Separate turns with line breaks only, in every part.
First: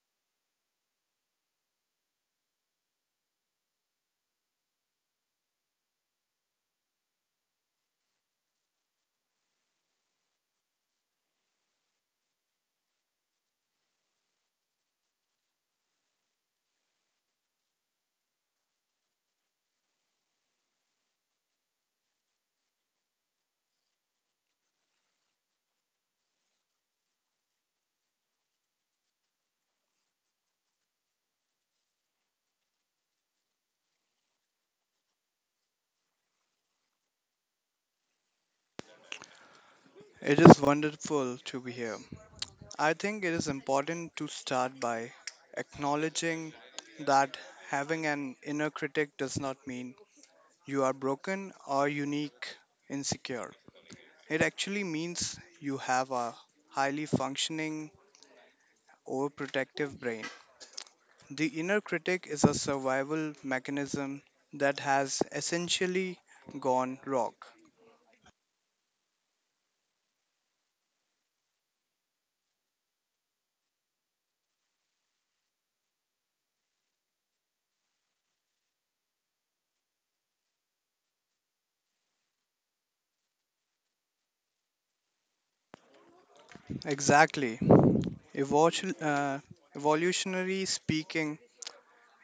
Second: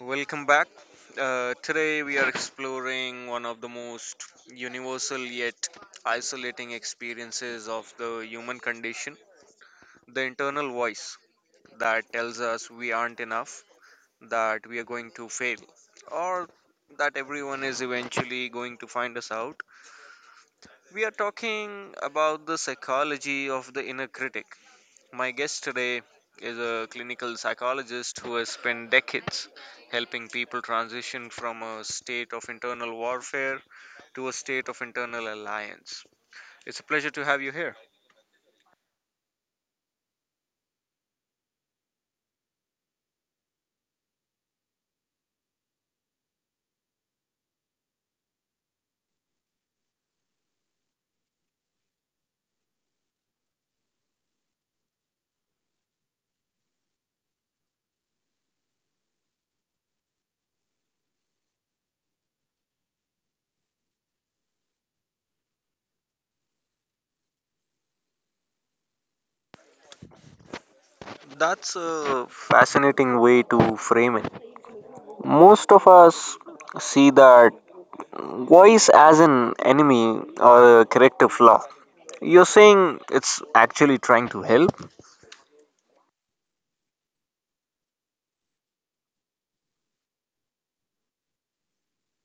Welcome back. Today we are exploring one of the most universal yet isolating experiences of the human condition, the internal voice that tells us we aren't enough, that we are going to fail, or that everyone is eventually going to find us out. We are talking about the psychology of the inner critic. My guest today is a clinical psychologist who has spent decades helping people transition from a state of internal warfare to a state of internal alliance. It's a pleasure to have you here.
It is wonderful to be here. I think it is important to start by acknowledging that having an inner critic does not mean you are broken or unique, insecure. It actually means you have a highly functioning, overprotective brain. The inner critic is a survival mechanism that has essentially gone rogue.
That's a fascinating way to frame it. Most of us see that voice as an enemy or a corrective flaw. You're saying it's actually trying to help?
Exactly. Evolution, uh, evolutionary speaking,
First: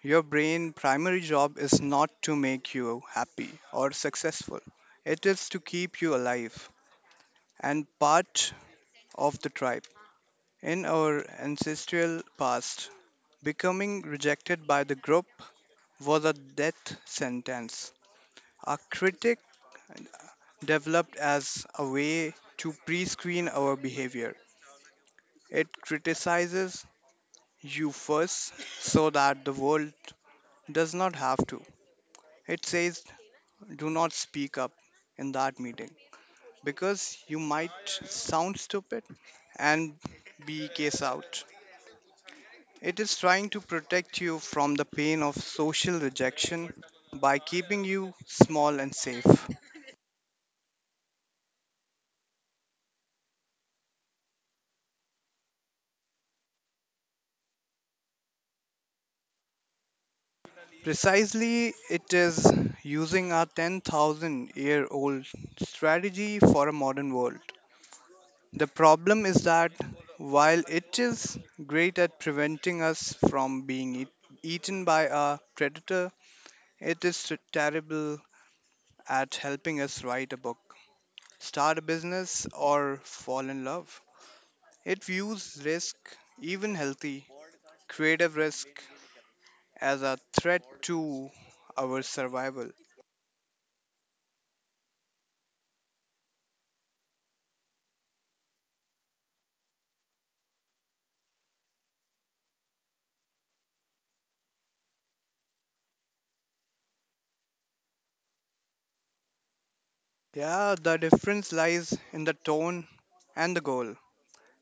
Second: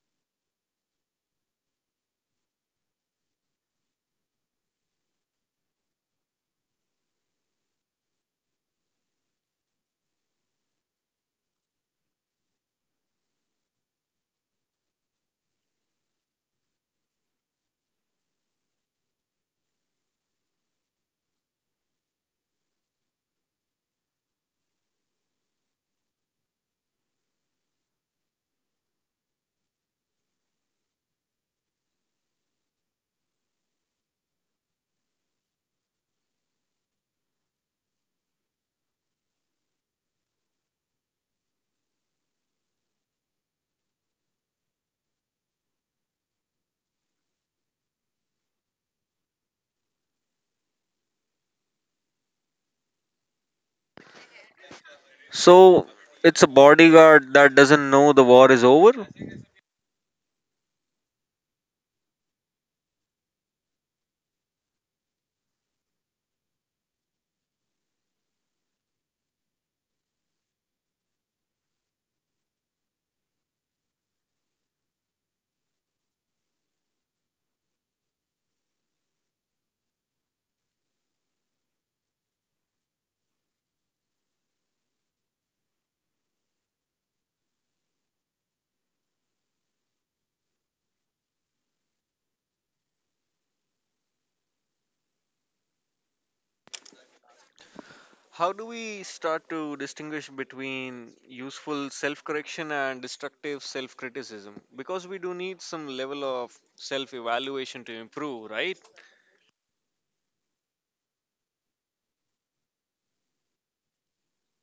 your brain primary job is not to make you happy or successful. It is to keep you alive and part of the tribe. In our ancestral past, becoming rejected by the group was a death sentence. A critic developed as a way to pre-screen our behavior. It criticizes you first so that the world does not have to. It says do not speak up in that meeting because you might sound stupid and be case out. It is trying to protect you from the pain of social rejection by keeping you small and safe.
So it's a bodyguard that doesn't know the war is over?
Precisely, it is using a 10,000 year old strategy for a modern world. The problem is that while it is great at preventing us from being eaten by a predator, it is terrible at helping us write a book, start a business, or fall in love. It views risk, even healthy, creative risk, as a threat to our survival.
How do we start to distinguish between useful self correction and destructive self criticism? Because we do need some level of self evaluation to improve, right?
Yeah, the difference lies in the tone and the goal.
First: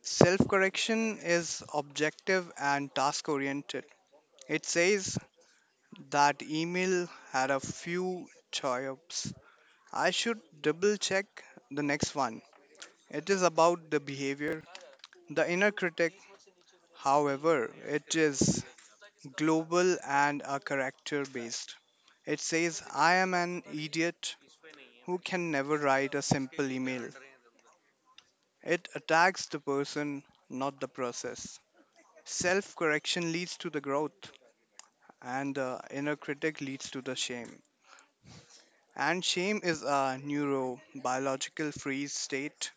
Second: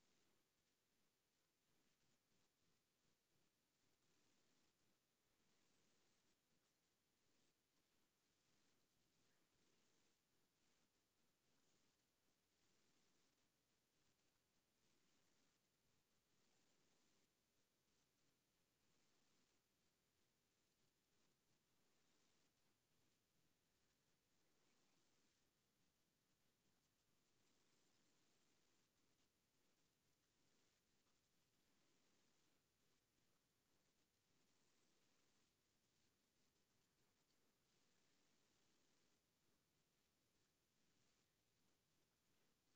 Self correction is objective and task oriented. It says that email had a few choices. I should double check the next one. It is about the behavior. The inner critic, however, it is global and a character based. It says, I am an idiot who can never write a simple email. It attacks the person, not the process. Self correction leads to the growth, and the inner critic leads to the shame. And shame is a neurobiological freeze state.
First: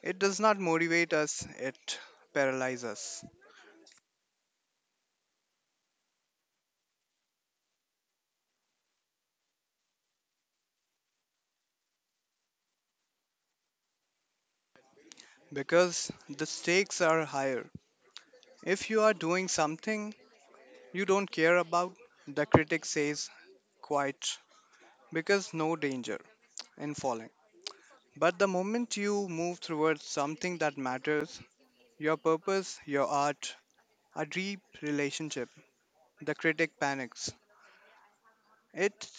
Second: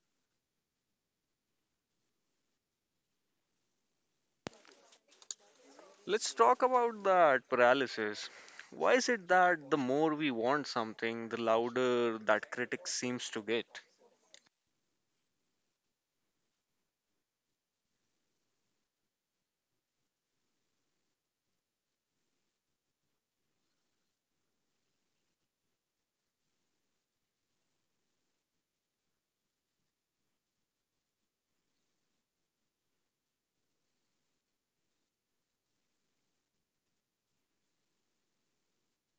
It does not motivate us, it paralyzes us.
Let's talk about that paralysis. Why is it that the more we want something, the louder that critic seems to get?
Because the stakes are higher. If you are doing something you don't care about, the critic says quite because no danger in falling. But the moment you move towards something that matters, your purpose, your art, a deep relationship, the critic panics. It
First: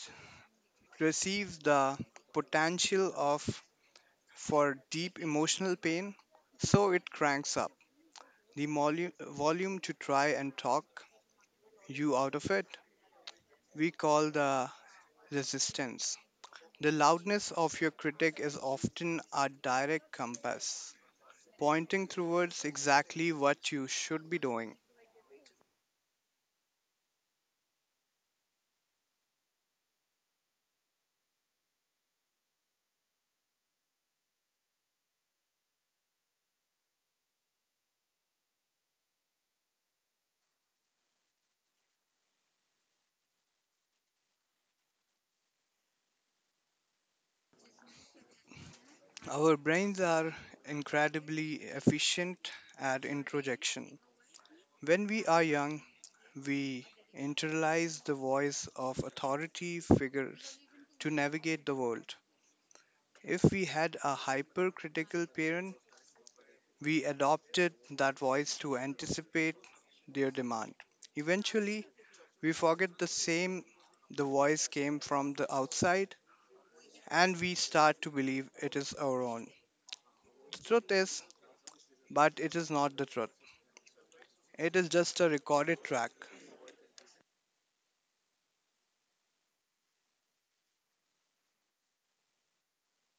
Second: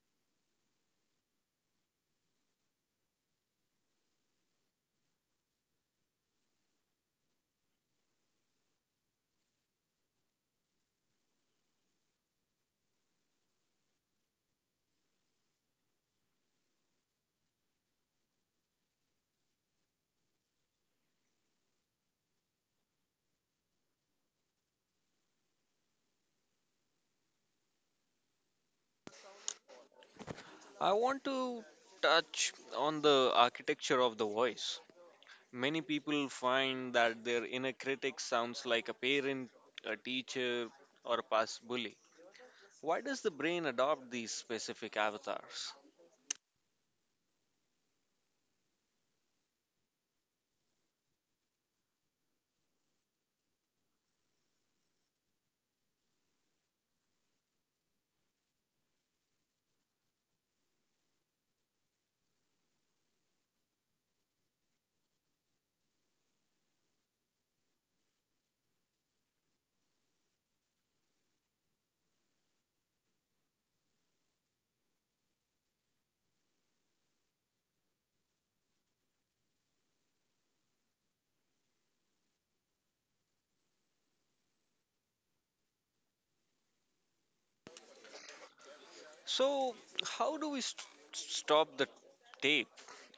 receives the potential of for deep emotional pain, so it cranks up the volume to try and talk you out of it. We call the resistance. The loudness of your critic is often a direct compass, pointing towards exactly what you should be doing.
I want to touch on the architecture of the voice. Many people find that their inner critic sounds like a parent, a teacher, or a past bully. Why does the brain adopt these specific avatars?
Our brains are incredibly efficient at introjection. When we are young, we internalize the voice of authority figures to navigate the world. If we had a hypercritical parent, we adopted that voice to anticipate their demand. Eventually, we forget the same the voice came from the outside and we start to believe it is our own. The truth is, but it is not the truth. It is just a recorded track.
So, how do stop the tape?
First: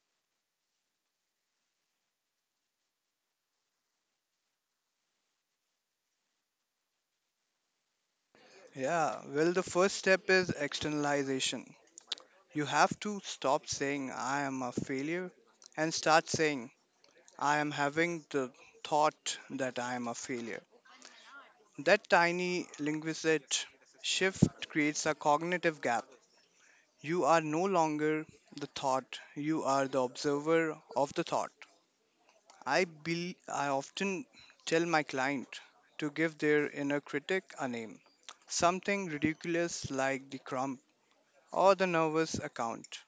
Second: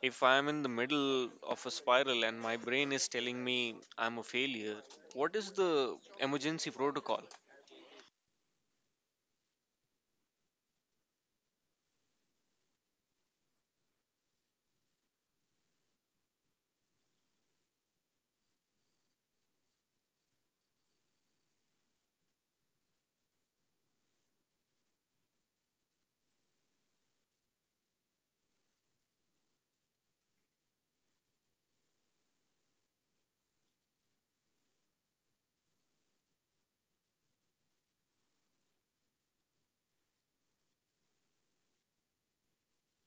If I'm in the middle of a spiral and my brain is telling me I'm a failure, what is the emergency protocol?
Yeah, well, the first step is externalization. You have to stop saying, I am a failure, and start saying, I am having the thought that I am a failure. That tiny linguistic shift creates a cognitive gap. You are no longer the thought, you are the observer of the thought. I often tell my client to give their inner critic a name, something ridiculous like the crump or the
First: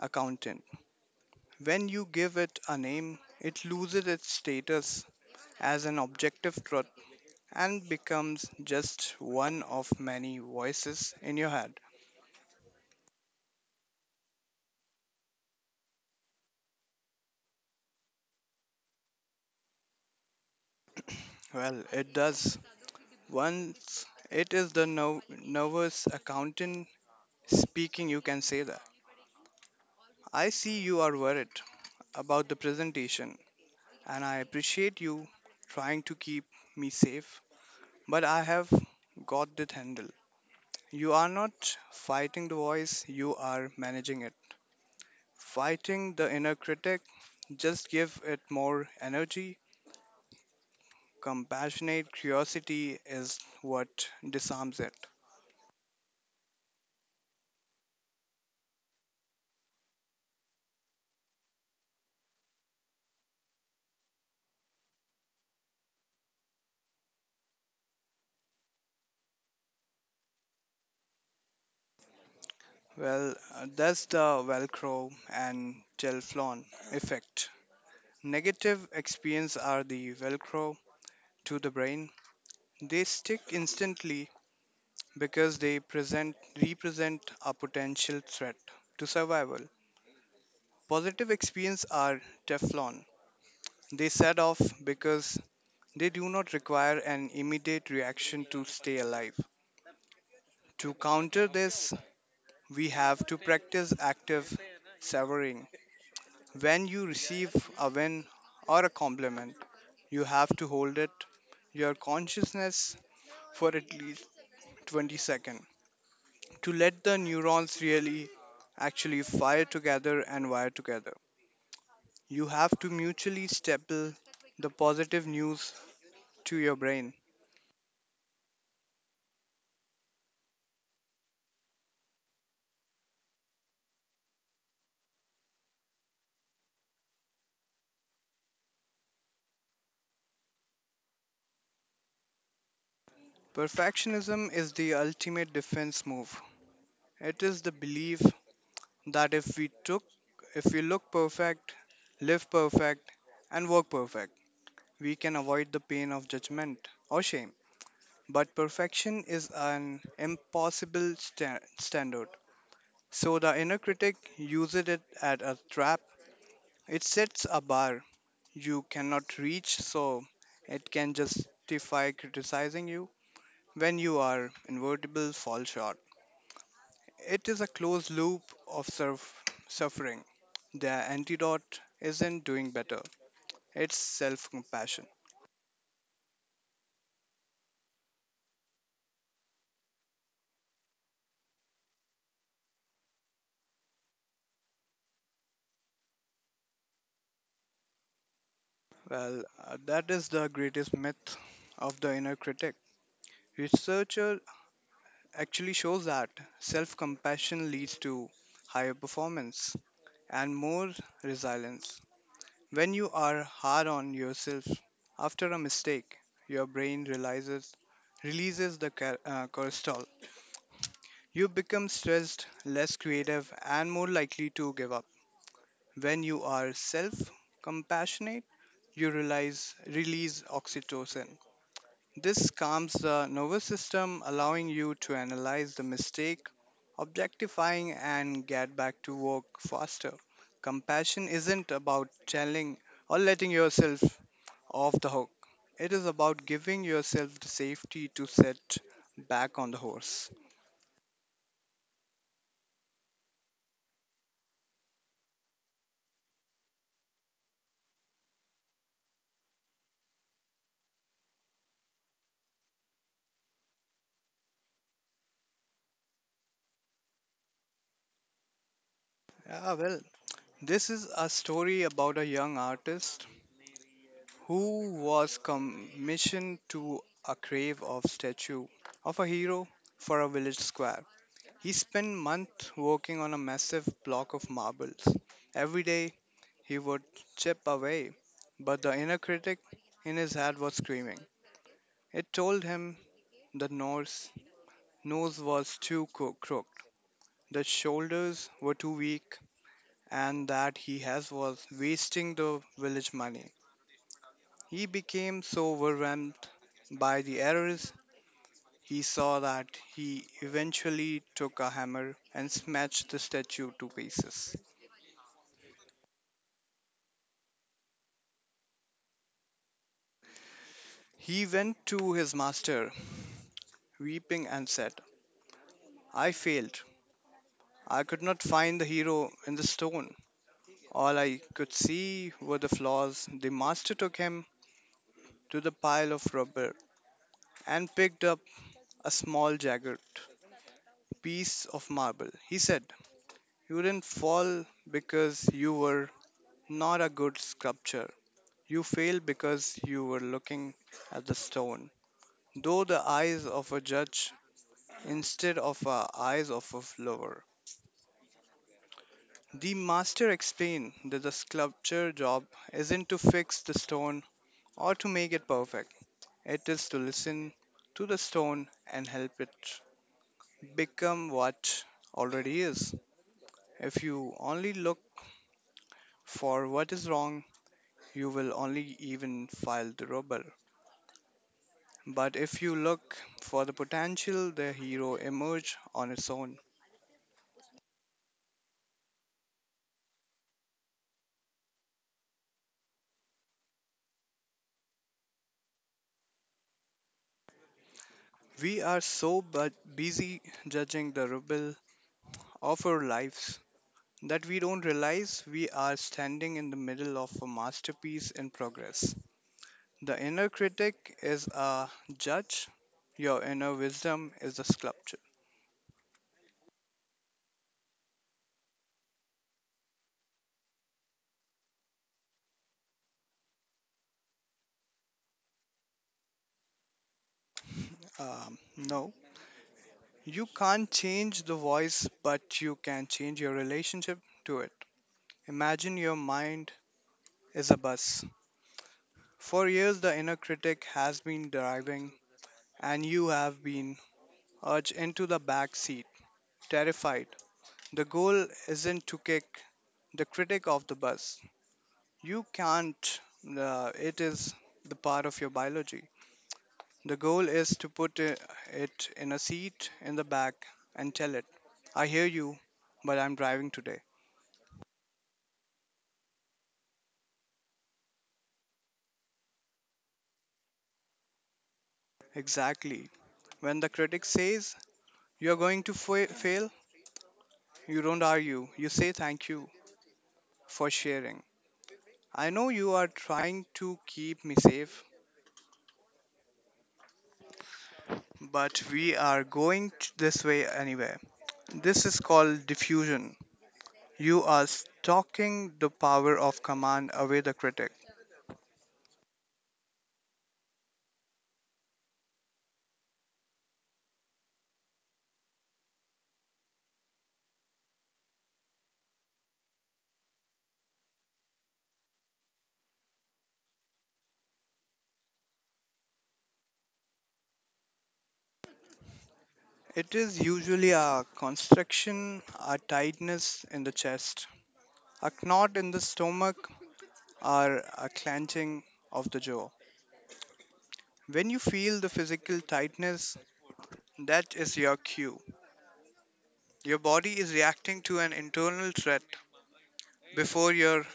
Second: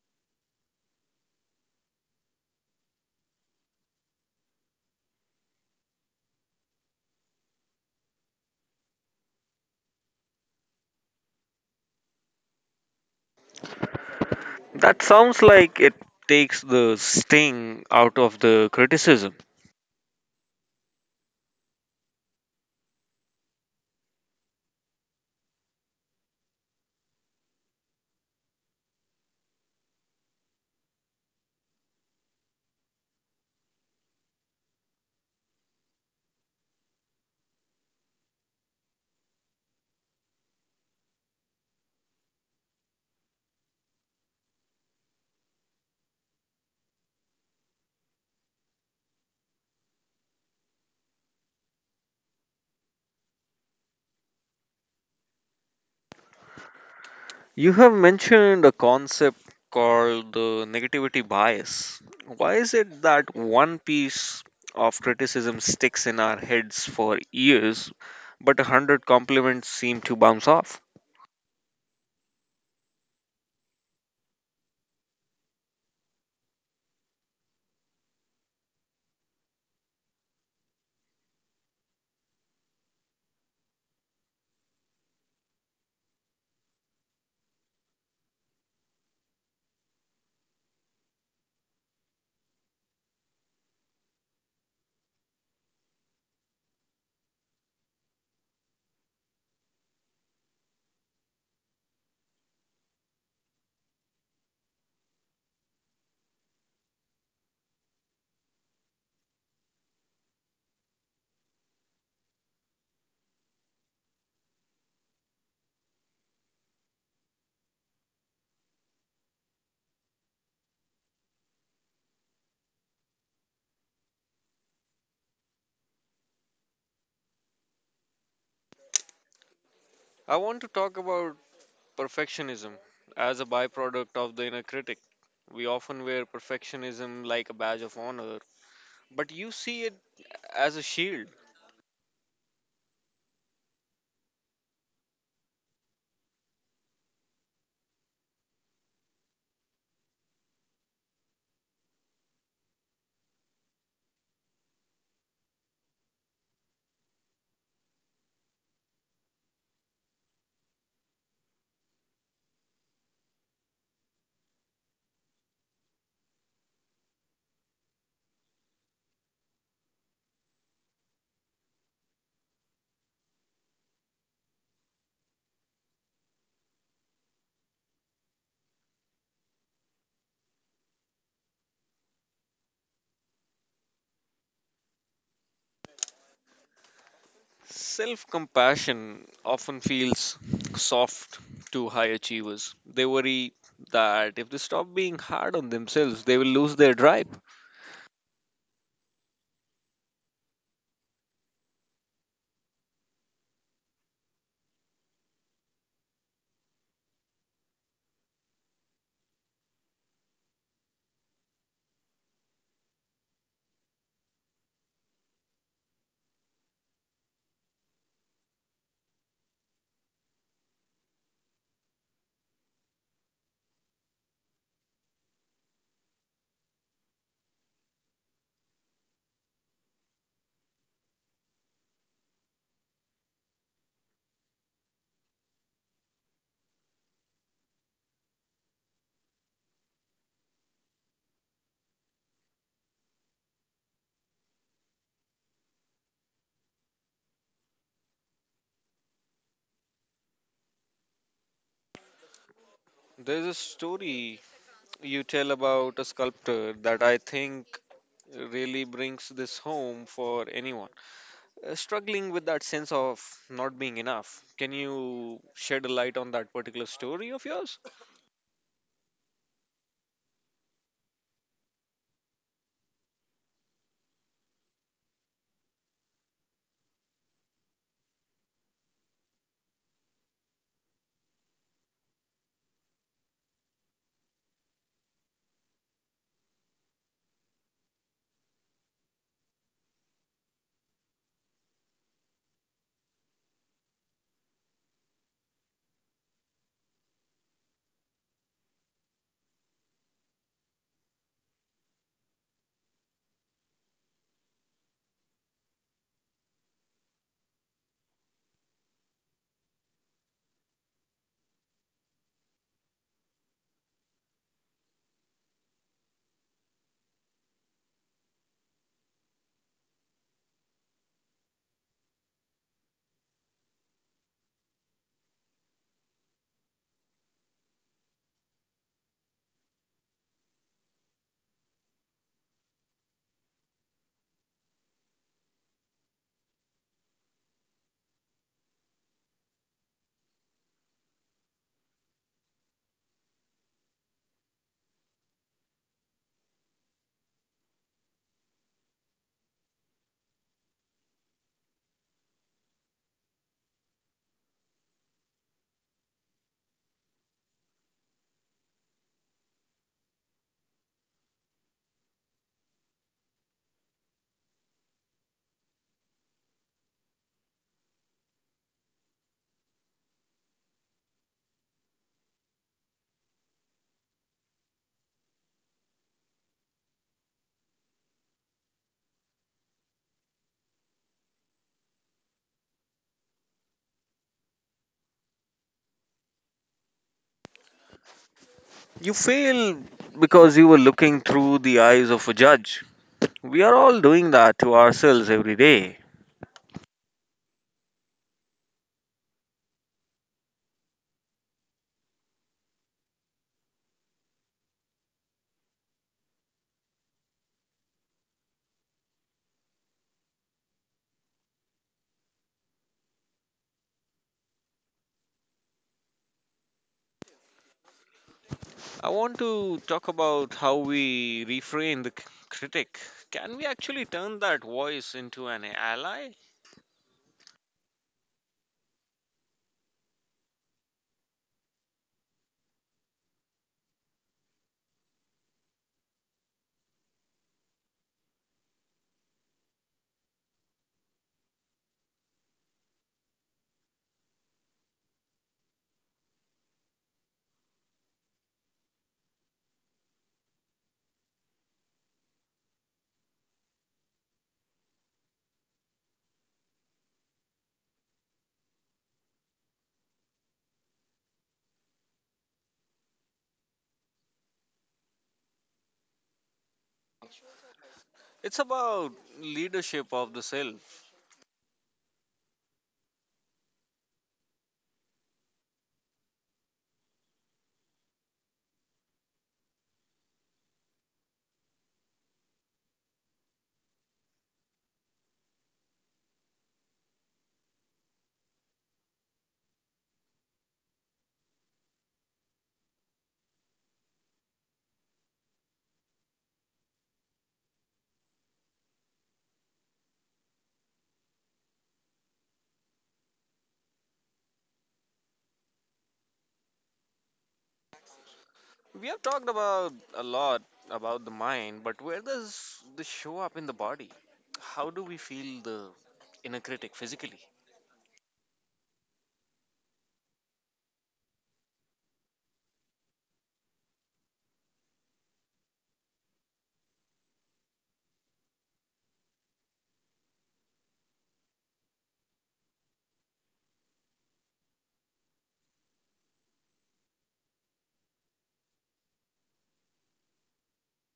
accountant. When you give it a name, it loses its status as an objective truth and becomes just one of many voices in your head.
That sounds like it takes the sting out of the criticism.
Well, it does. Once it is the nervous accountant speaking, you can say that. I see you are worried about the presentation, and I appreciate you trying to keep me safe, but I have got this handle. You are not fighting the voice, you are managing it. Fighting the inner critic, just give it more energy. Compassionate curiosity is what disarms it.
You have mentioned a concept called the negativity bias. Why is it that one piece of criticism sticks in our heads for years, but a hundred compliments seem to bounce off?
That's the Velcro and gel effect. Negative experience are the Velcro to the brain. They stick instantly because they present represent a potential threat to survival. Positive experience are Teflon. They set off because they do not require an immediate reaction to stay alive. To counter this, we have to practice active severing. When you receive a win or a compliment, you have to hold it your consciousness for at least 20 seconds to let the neurons really actually fire together and wire together. You have to mutually staple the positive news to your brain.
I want to talk about perfectionism as a byproduct of the inner critic. We often wear perfectionism like a badge of honor, but you see it as a shield.
Perfectionism is the ultimate defense move. It is the belief that if we look perfect, live perfect and work perfect. We can avoid the pain of judgment or shame, but perfection is an impossible standard. So the inner critic uses it as a trap. It sets a bar you cannot reach, so it can justify criticizing you when you are invertible fall short. It is a closed loop of suffering. The antidote isn't doing better, it's self compassion.
Self compassion often feels soft to high achievers. They worry that if they stop being hard on themselves, they will lose their drive.
That is the greatest myth of the inner critic. Researcher actually shows that self compassion leads to higher performance and more resilience. When you are hard on yourself after a mistake, your brain realizes releases the cortisol. You become stressed, less creative, and more likely to give up. When you are self compassionate, you realize release oxytocin. This calms the nervous system, allowing you to analyze the mistake, objectifying, and get back to work faster. Compassion isn't about telling or letting yourself off the hook, it is about giving yourself the safety to set back on the horse.
There's a story you tell about a sculptor that I think really brings this home for anyone struggling with that sense of not being enough. Can you shed a light on that particular story of yours?
Ah, well, this is a story about a young artist who was commissioned to a grave of statue of a hero for a village square. He spent months working on a massive block of marbles. Every day he would chip away, but the inner critic in his head was screaming. It told him the nose was too crooked, the shoulders were too weak, and that he has was wasting the village money. He became so overwhelmed by the errors he saw that he eventually took a hammer and smashed the statue to pieces. He went to his master, weeping, and said, I failed. I could not find the hero in the stone. All I could see were the flaws. The master took him to the pile of rubber and picked up a small jagged piece of marble. He said, you didn't fall because you were not a good sculptor. You failed because you were looking at the stone, though the eyes of a judge instead of the eyes of a lover. The master explained that the sculpture job isn't to fix the stone or to make it perfect. It is to listen to the stone and help it become what already is. If you only look for what is wrong, you will only even file the rubble. But if you look for the potential, the hero emerge on its own.
You fail because you were looking through the eyes of a judge. We are all doing that to ourselves every day.
We are so busy judging the rubble of our lives that we don't realize we are standing in the middle of a masterpiece in progress. The inner critic is a judge, your inner wisdom is a sculpture.
I want to talk about how we reframe critic. Can we actually turn that voice into an ally?
No, you can't change the voice, but you can change your relationship to it. Imagine your mind is a bus. For years, the inner critic has been driving, and you have been urged into the back seat, terrified. The goal isn't to kick the critic off the bus, you can't, it is the part of your biology. The goal is to put it in a seat in the back and tell it, I hear you, but I'm driving today.
It's about leadership of the self.
Exactly. When the critic says you're going to fail, you don't argue. You say thank you for sharing. I know you are trying to keep me safe, but we are going this way anyway. This is called diffusion. You are stalking the power of command away the critic.
We have talked about a lot about the mind, but where does this show up in the body? How do we feel the inner critic physically?
It is usually a constriction, a tightness in the chest, a knot in the stomach, or a clenching of the jaw. When you feel the physical tightness, that is your cue. Your body is reacting to an internal threat before your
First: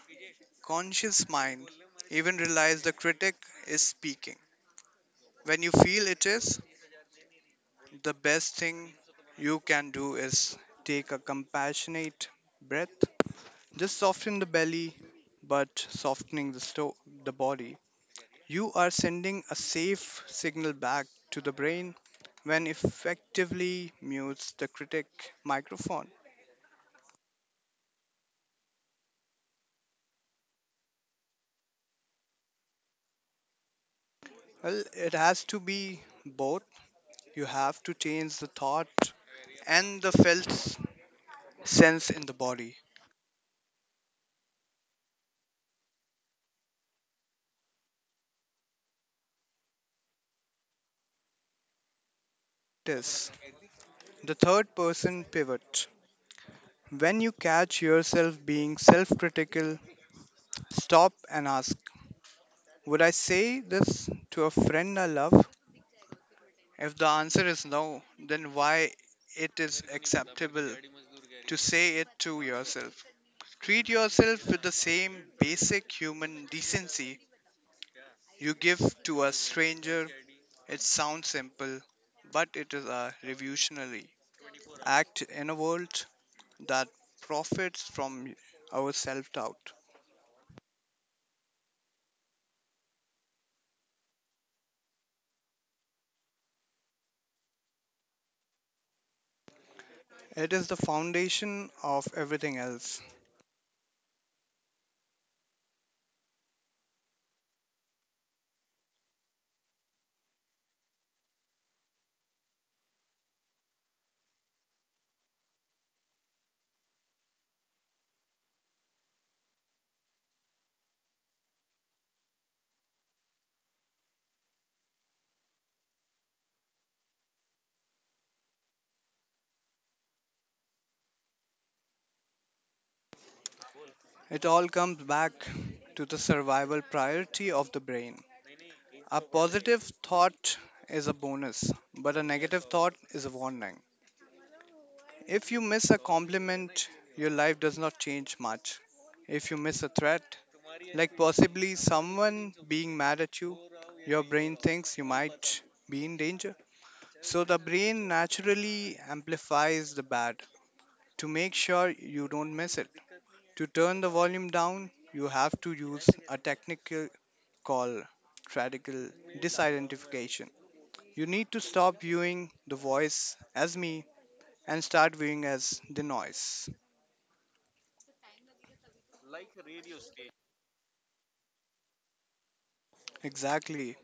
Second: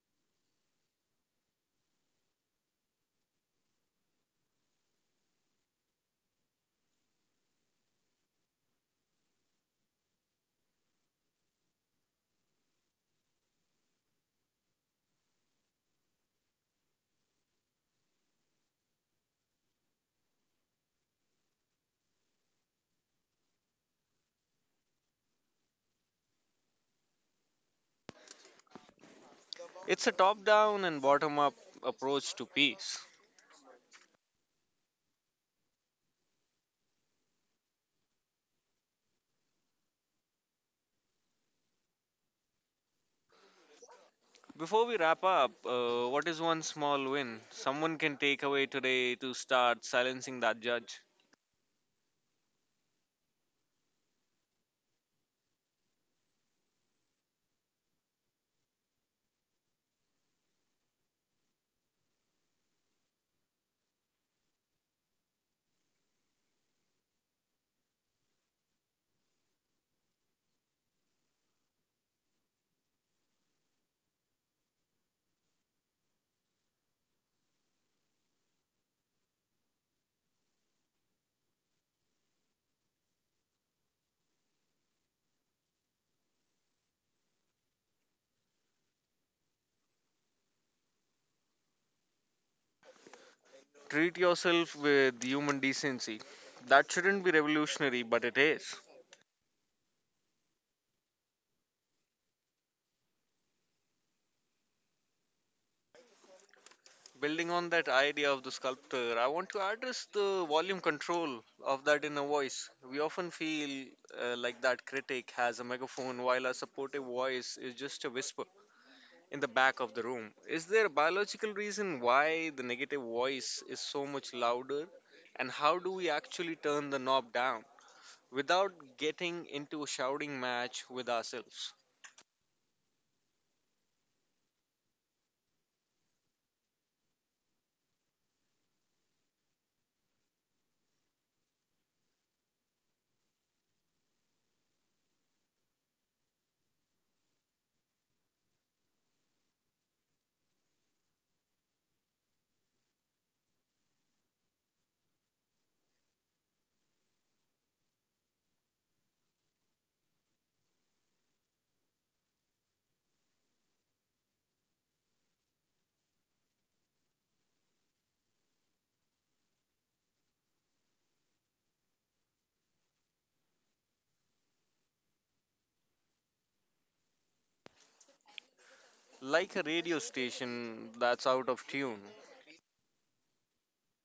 conscious mind even realizes the critic is speaking. When you feel it is, the best thing you can do is take a compassionate breath. Just soften the belly, but softening the body. You are sending a safe signal back to the brain when effectively mutes the critic microphone.
It's a top down and bottom up approach to peace.
Well, it has to be both. You have to change the thought and the felt sense in the body.
Before we wrap up, what is one small win someone can take away today to start silencing that judge?
This. The third person pivot. When you catch yourself being self critical, stop and ask, would I say this to a friend I love? If the answer is no, then why it is acceptable to say it to yourself? Treat yourself with the same basic human decency you give to a stranger. It sounds simple, but it is a revolutionary act in a world that profits from our self doubt.
Treat yourself with human decency. That shouldn't be revolutionary, but it is.
It is the foundation of everything else.
Building on that idea of the sculptor, I want to address the volume control of that inner voice. We often feel like that critic has a megaphone while our supportive voice is just a whisper in the back of the room. Is there a biological reason why the negative voice is so much louder? And how do we actually turn the knob down without getting into a shouting match with ourselves?
It all comes back to the survival priority of the brain. A positive thought is a bonus, but a negative thought is a warning. If you miss a compliment, your life does not change much. If you miss a threat, like possibly someone being mad at you, your brain thinks you might be in danger. So the brain naturally amplifies the bad to make sure you don't miss it. To turn the volume down, you have to use a technical call radical disidentification. You need to stop viewing the voice as me and start viewing as the noise.
Like a radio station that's out of tune.
Exactly.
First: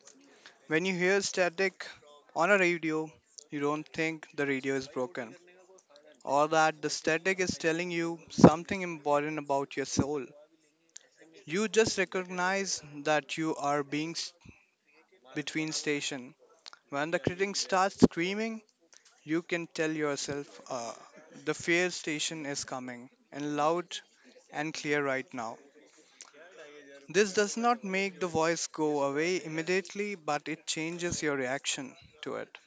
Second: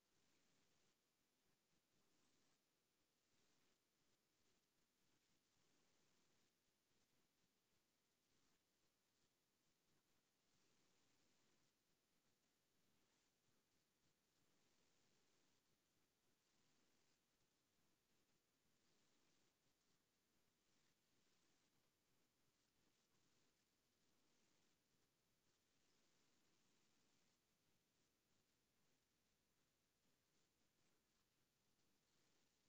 When you hear static on a radio, you don't think the radio is broken or that the static is telling you something important about your soul. You just recognize that you are being between station. When the critic starts screaming, you can tell yourself the fear station is coming and loud and clear right now. This does not make the voice go away immediately, but it changes your reaction to it.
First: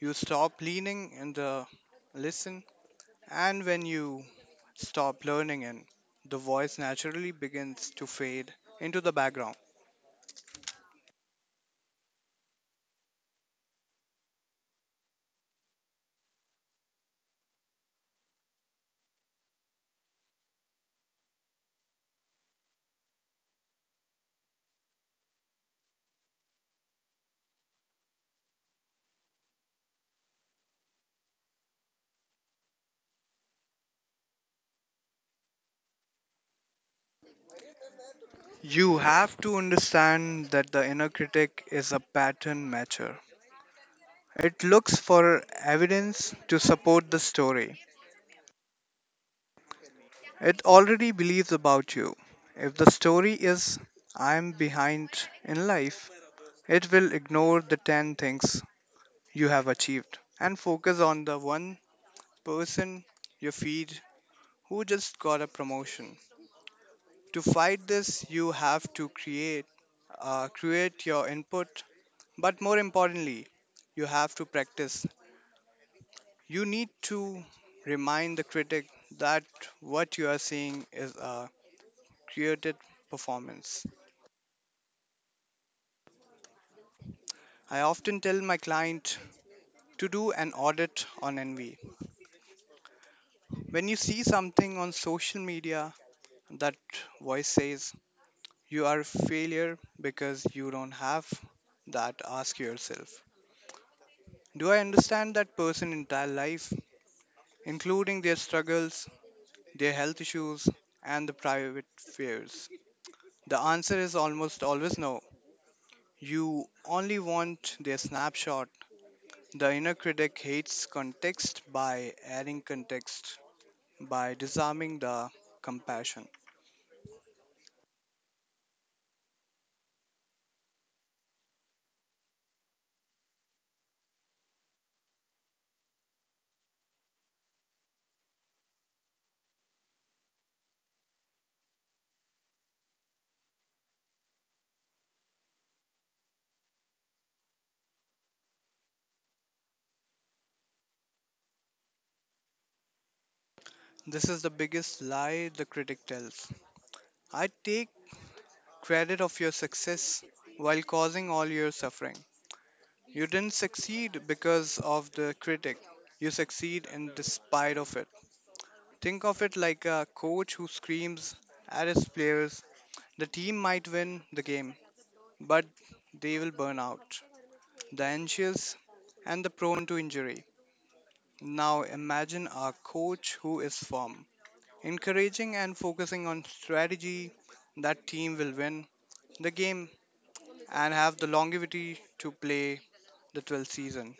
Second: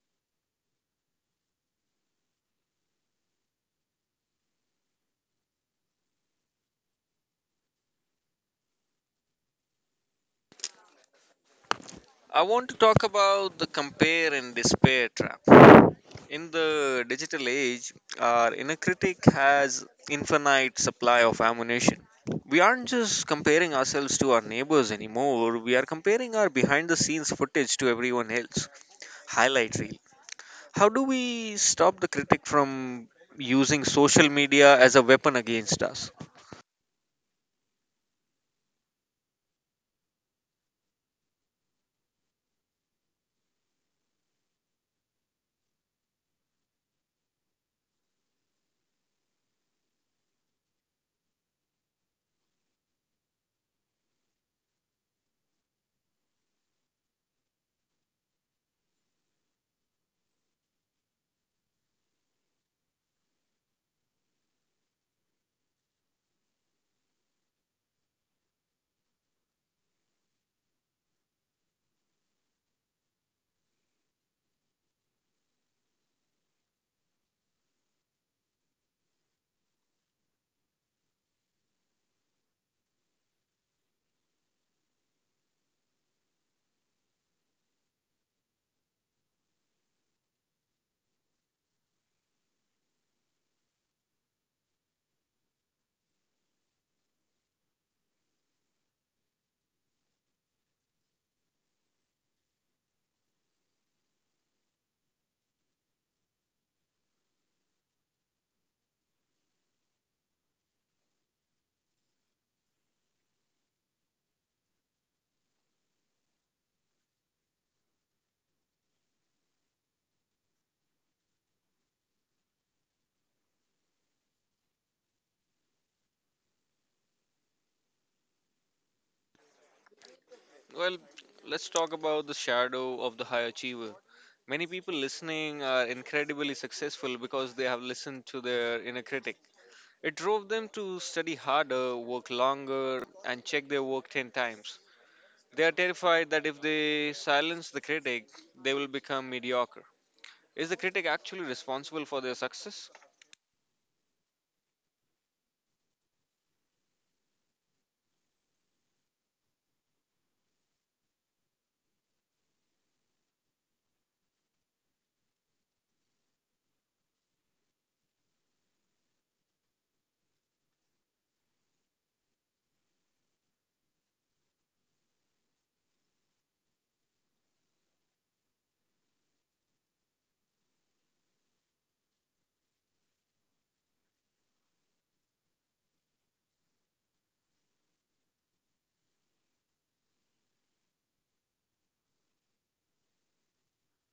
You stop leaning in the listen, and when you stop learning in, the voice naturally begins to fade into the background.
I want to talk about the compare and despair trap. In the digital age, our inner critic has infinite supply of ammunition. We aren't just comparing ourselves to our neighbors anymore, we are comparing our behind the scenes footage to everyone else. Highlight reel. How do we stop the critic from using social media as a weapon against us?
You have to understand that the inner critic is a pattern matcher. It looks for evidence to support the story it already believes about you. If the story is, I am behind in life, it will ignore the 10 things you have achieved and focus on the one person you feed who just got a promotion. To fight this, you have to create your input, but more importantly, you have to practice. You need to remind the critic that what you are seeing is a created performance. I often tell my client to do an audit on envy. When you see something on social media, that voice says, you are a failure because you don't have that. Ask yourself, do I understand that person's entire life, including their struggles, their health issues, and the private fears? The answer is almost always no. You only want their snapshot. The inner critic hates context by adding context, by disarming the compassion.
Well, let's talk about the shadow of the high achiever. Many people listening are incredibly successful because they have listened to their inner critic. It drove them to study harder, work longer, and check their work 10 times. They are terrified that if they silence the critic, they will become mediocre. Is the critic actually responsible for their success?
This is the biggest lie the critic tells. I take credit of your success while causing all your suffering. You didn't succeed because of the critic. You succeed in despite of it. Think of it like a coach who screams at his players. The team might win the game, but they will burn out. The anxious and the prone to injury. Now imagine a coach who is firm, encouraging and focusing on strategy. That team will win the game and have the longevity to play the 12th season.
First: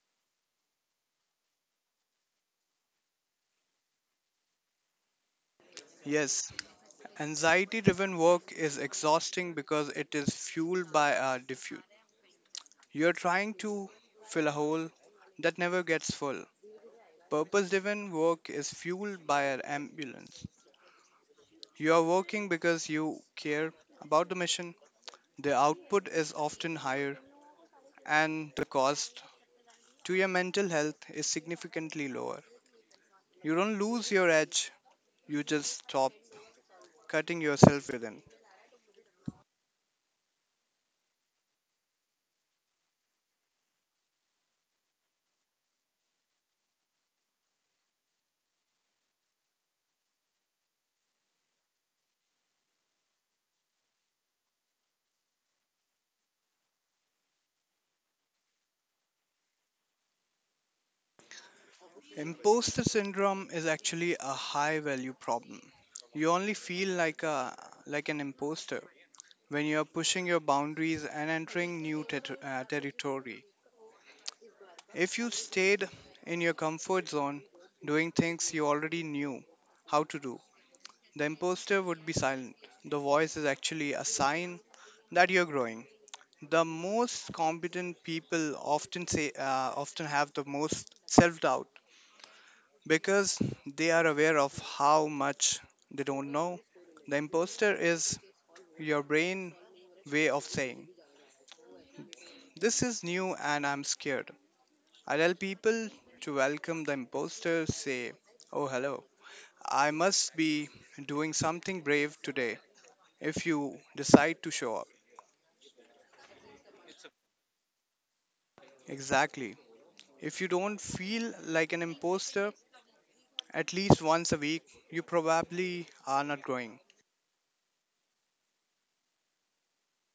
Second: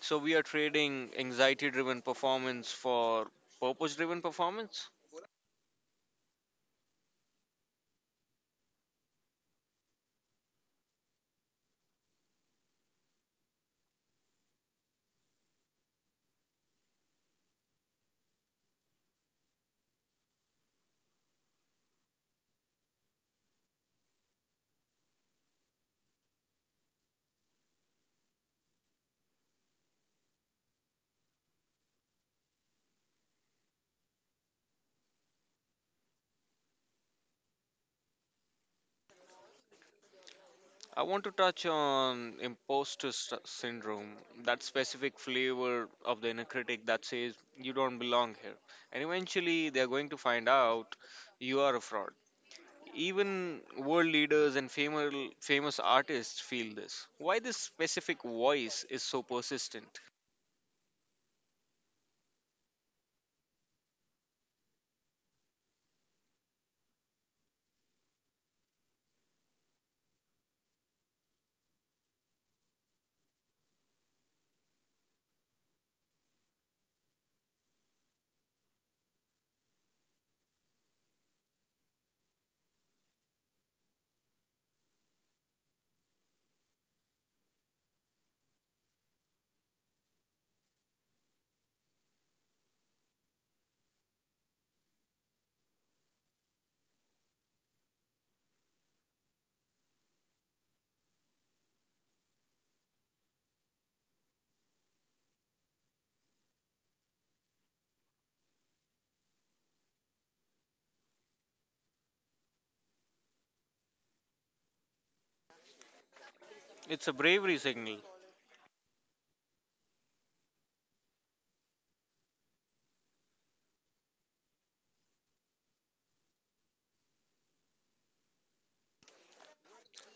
So we are trading anxiety driven performance for purpose driven performance.
Yes, anxiety driven work is exhausting because it is fueled by a diffuse. You're trying to fill a hole that never gets full. Purpose driven work is fueled by an ambulance. You are working because you care about the mission. The output is often higher, and the cost to your mental health is significantly lower. You don't lose your edge, you just stop cutting yourself within.
I want to touch on syndrome, that specific flavor of the inner critic that says you don't belong here. And eventually they are going to find out you are a fraud. Even world leaders and famous artists feel this. Why this specific voice is so persistent?
Imposter syndrome is actually a high value problem. You only feel like a like an imposter when you are pushing your boundaries and entering new territory. If you stayed in your comfort zone doing things you already knew how to do, the imposter would be silent. The voice is actually a sign that you're growing. The most competent people often have the most self-doubt because they are aware of how much they don't know. The imposter is your brain way of saying, this is new and I'm scared. I tell people to welcome the imposter, say, oh, hello, I must be doing something brave today if you decide to show up.
It's a bravery signal.
Exactly. If you don't feel like an imposter at least once a week, you probably are not growing.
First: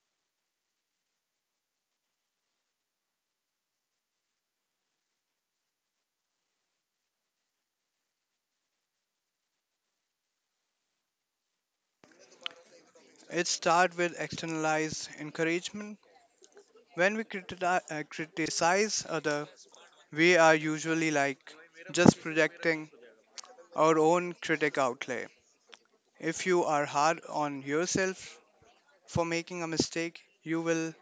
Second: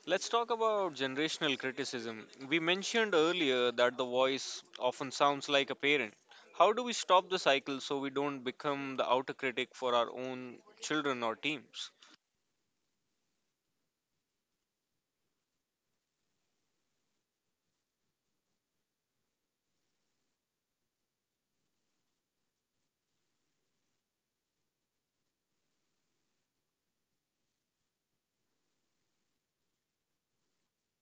Let's talk about generational criticism. We mentioned earlier that the voice often sounds like a parent. How do we stop the cycle so we don't become the outer critic for our own children or teams?
It starts with externalized encouragement. When we criticize other, we are usually like just projecting our own critic outlay. If you are hard on yourself for making a mistake, you will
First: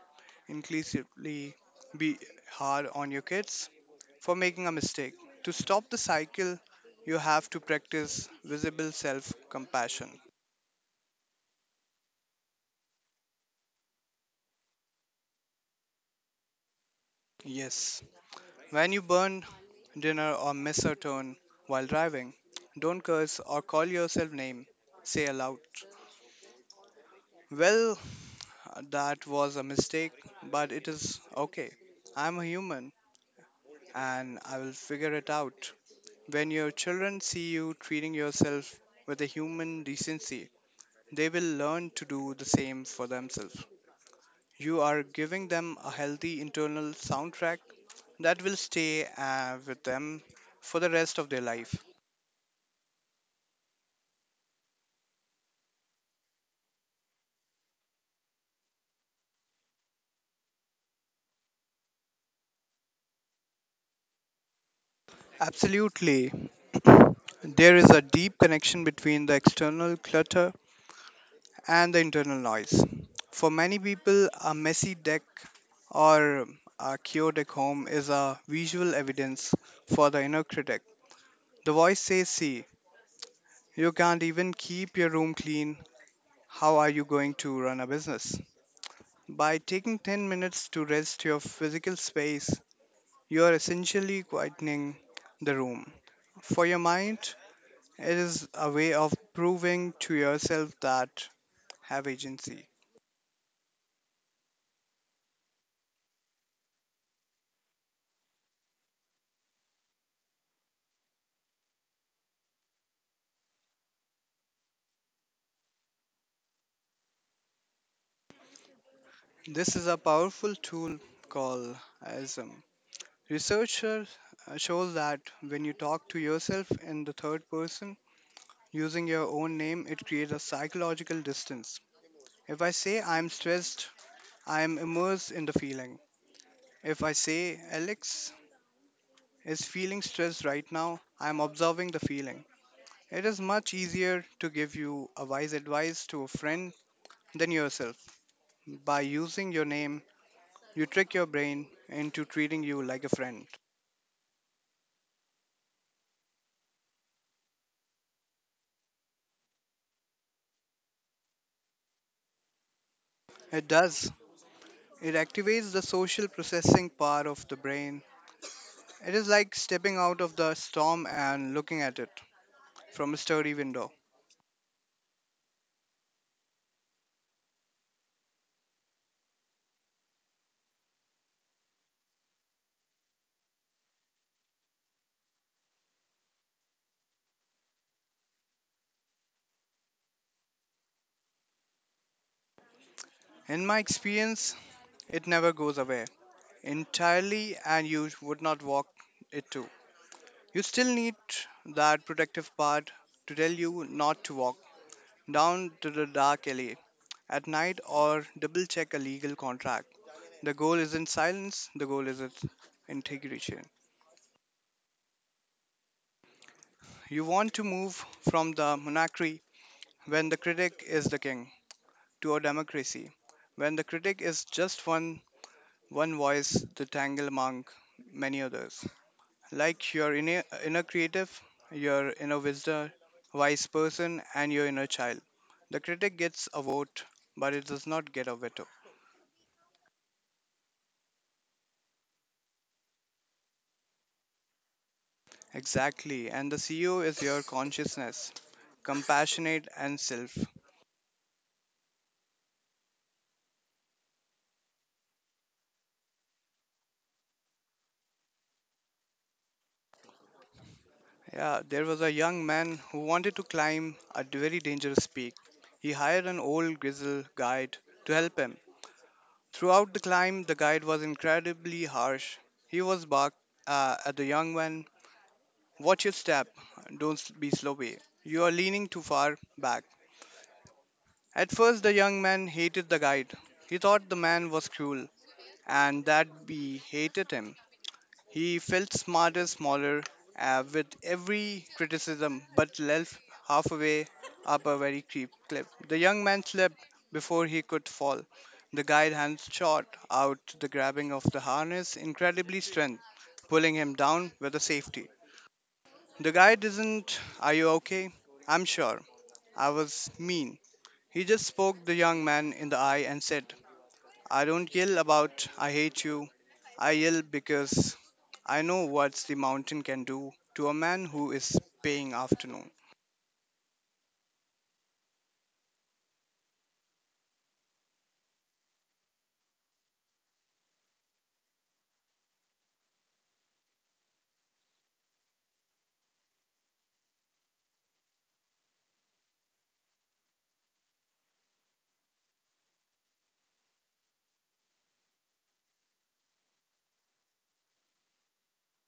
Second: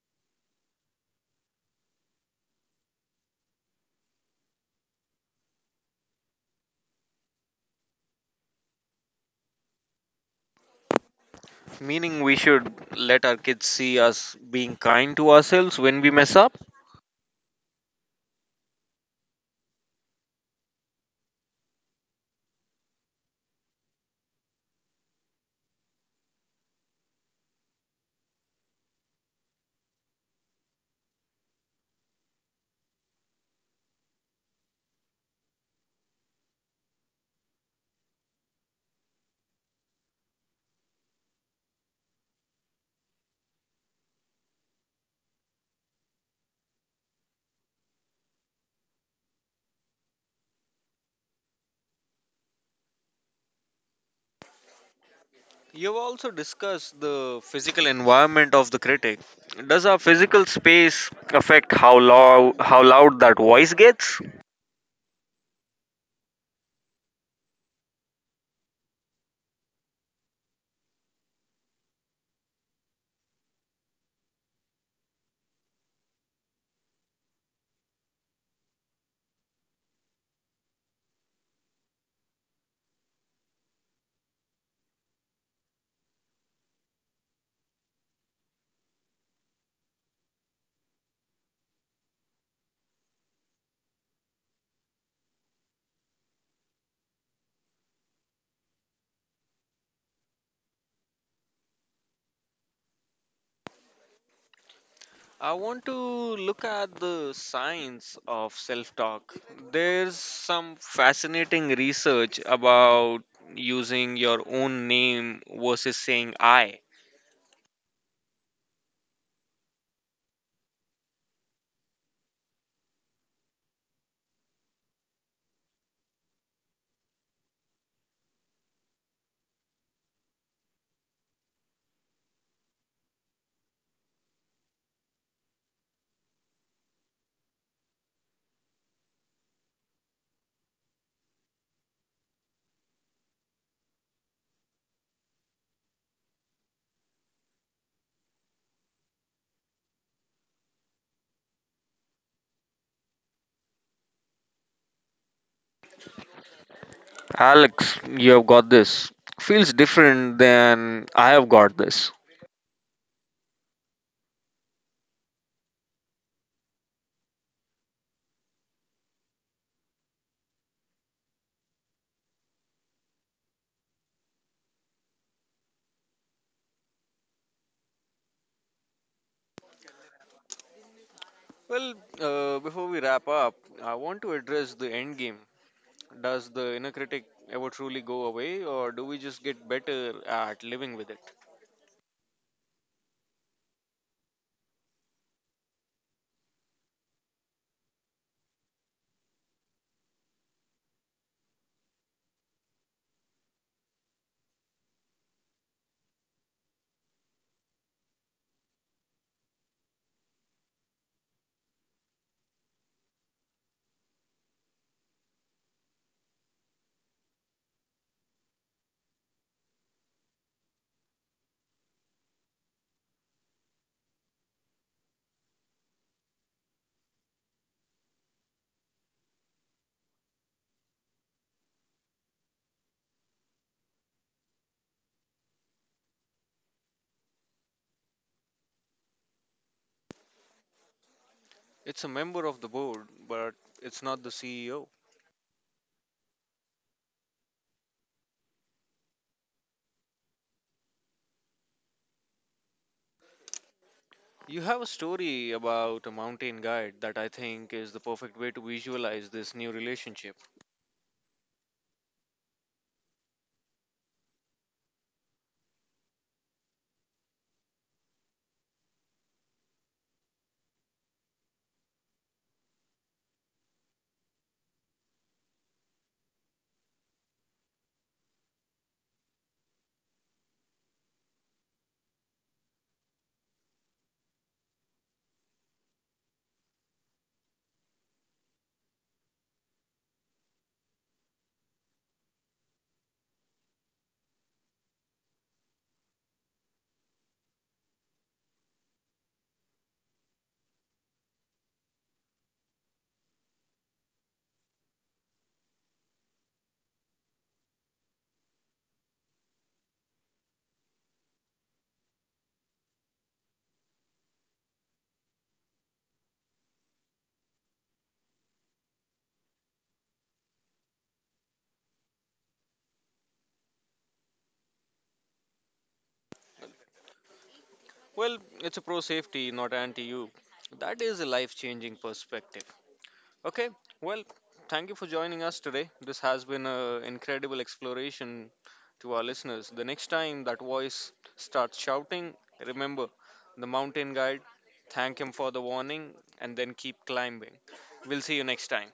inclusively be hard on your kids for making a mistake. To stop the cycle, you have to practice visible self compassion.
Meaning, we should let our kids see us being kind to ourselves when we mess up.
Yes. When you burn dinner or miss a turn while driving, don't curse or call yourself name. Say aloud. Well, that was a mistake, but it is okay. I'm a human and I will figure it out. When your children see you treating yourself with a human decency, they will learn to do the same for themselves. You are giving them a healthy internal soundtrack that will stay with them for the rest of their life.
You've also discussed the physical environment of the critic. Does our physical space affect how loud that voice gets?
Absolutely. There is a deep connection between the external clutter and the internal noise. For many people, a messy deck or a chaotic home is a visual evidence for the inner critic. The voice says, see, you can't even keep your room clean. How are you going to run a business? By taking 10 minutes to rest your physical space, you are essentially quietening the room. For your mind, it is a way of proving to yourself that have agency.
I want to look at the science of self-talk. There's some fascinating research about using your own name versus saying I.
This is a powerful tool called ASM. Researchers shows that when you talk to yourself in the third person using your own name, it creates a psychological distance. If I say I'm stressed, I am immersed in the feeling. If I say Alex is feeling stressed right now, I am observing the feeling. It is much easier to give you a wise advice to a friend than yourself. By using your name, you trick your brain into treating you like a friend.
Alex, you have got this. Feels different than I have got this.
It does. It activates the social processing part of the brain. It is like stepping out of the storm and looking at it from a sturdy window.
Well, before we wrap up, I want to address the end game. Does the inner critic ever truly go away, or do we just get better at living with it?
In my experience, it never goes away entirely, and you would not walk it too. You still need that protective part to tell you not to walk down to the dark alley at night or double check a legal contract. The goal isn't silence, the goal is its integration. You want to move from the monarchy when the critic is the king to a democracy. When the critic is just one voice to tangle among many others. Like your inner creative, your wise person, and your inner child. The critic gets a vote, but it does not get a veto.
It's a member of the board, but it's not the CEO.
Exactly, and the CEO is your consciousness, compassionate and self.
You have a story about a mountain guide that I think is the perfect way to visualize this new relationship.
Yeah, there was a young man who wanted to climb a very dangerous peak. He hired an old grizzled guide to help him. Throughout the climb, the guide was incredibly harsh. He was barked at the young man, watch your step, don't be sloppy. You are leaning too far back. At first, the young man hated the guide. He thought the man was cruel and that he hated him. He felt smaller with every criticism, but left halfway up a very steep cliff. The young man slipped before he could fall. The guide hands shot out the grabbing of the harness, incredibly strength, pulling him down with a safety. The guide isn't, are you okay? I'm sure. I was mean. He just spoke the young man in the eye and said, I don't yell about I hate you. I yell because I know what the mountain can do to a man who is paying afternoon.
Well, it's a pro safety, not anti you. That is a life changing perspective. Okay, well, thank you for joining us today. This has been an incredible exploration to our listeners. The next time that voice starts shouting, remember the mountain guide, thank him for the warning, and then keep climbing. We'll see you next time.